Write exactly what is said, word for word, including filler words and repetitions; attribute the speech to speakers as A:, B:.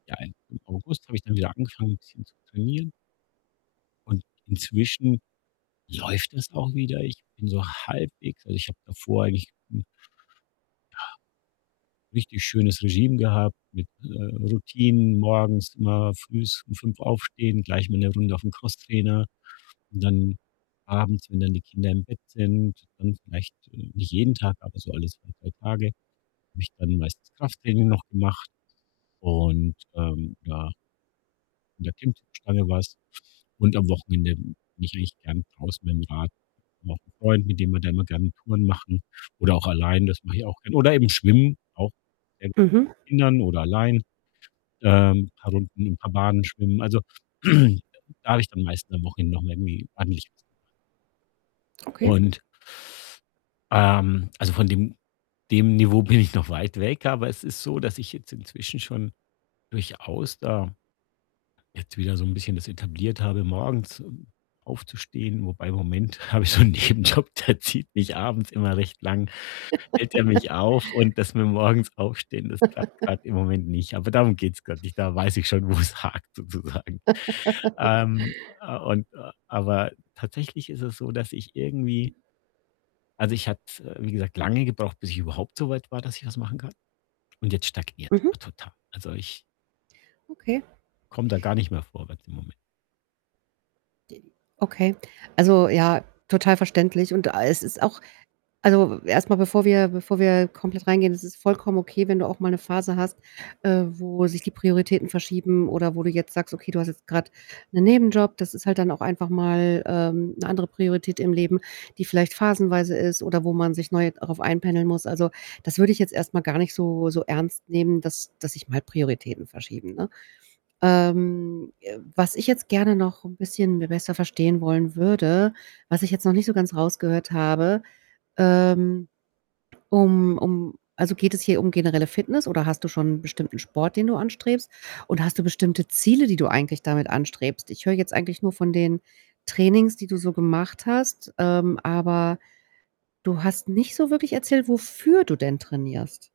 A: Ja, im im August habe ich dann wieder angefangen, bisschen zu trainieren und inzwischen läuft das auch wieder. Ich bin so halbwegs also, ich habe davor eigentlich 'n ja, richtig schönes Regime gehabt mit, äh, Routinen morgens immer frühs um fünf aufstehen, gleich mal 'ne Runde auf 'n Crosstrainer und dann abends, wenn dann die Kinder im Bett sind, dann vielleicht, äh nicht jeden Tag, aber so alle zwei, drei Tage, habe ich dann meistens Krafttraining noch gemacht und, ähm, ja an der Klimmzugstange war's und am Wochenende bin ich eigentlich gern draußen mit'm Rad noch 'n Freund, mit dem wir dann immer gerne Touren machen oder auch allein, das mache ich auch gern. Oder eben schwimmen, auch gerne
B: Mhm.
A: mit Kindern oder allein, ähm, paar Runden, 'n paar Bahnen schwimmen. Also, da habe ich dann am meisten am Wochenende noch mal irgendwie ordentlich was gemacht.
B: Okay.
A: und ähm, also, von dem dem Niveau bin ich noch weit weg, aber es ist so, dass ich jetzt inzwischen schon durchaus da jetzt wieder so 'n bisschen das etabliert habe, morgens, ähm, aufzustehen wobei im Moment habe ich so 'n Nebenjob, der zieht mich abends immer recht lang hält er mich auf und dass wir morgens aufstehen, das klappt grad im Moment nicht. Aber darum geht's grad nicht. Da weiß ich schon, wo es hakt, sozusagen. Ähm, äh, und äh, aber tatsächlich ist es so, dass ich irgendwie also, ich hatte es, äh, wie gesagt, lange gebraucht, bis ich überhaupt so weit war, dass ich was machen kann und jetzt stagniert's
B: Mhm.
A: aber total. Also, ich
B: Okay.
A: komme da gar nicht mehr vorwärts im Moment.
B: D okay. Also, ja, total verständlich. Und a es ist auch also, erst mal, bevor wir bevor wir komplett reingehen, es ist vollkommen okay, wenn du auch mal 'ne Phase hast, äh, wo sich die Prioritäten verschieben oder wo du jetzt sagst: „Okay, du hast jetzt grad 'nen Nebenjob.“ Das ist halt dann auch einfach mal, ähm, 'ne andere Priorität im Leben, die vielleicht phasenweise ist oder wo man sich neu darauf einpendeln muss. Also, das würde ich jetzt erst mal gar nicht so so ernst nehmen, dass dass sich mal Prioritäten verschieben, ne? Ähm, äh, was ich jetzt gerne noch 'n bisschen mir besser verstehen wollen würde, was ich jetzt noch nicht so ganz rausgehört habe, ähm, um um also, geht es hier um generelle Fitness oder hast du schon bestimmten Sport, den du anstrebst? Oder hast du bestimmte Ziele, die du eigentlich damit anstrebst? Ich höre jetzt eigentlich nur von den Trainings, die du so gemacht hast, ähm, aber du hast nicht so wirklich erzählt, wofür du denn trainierst.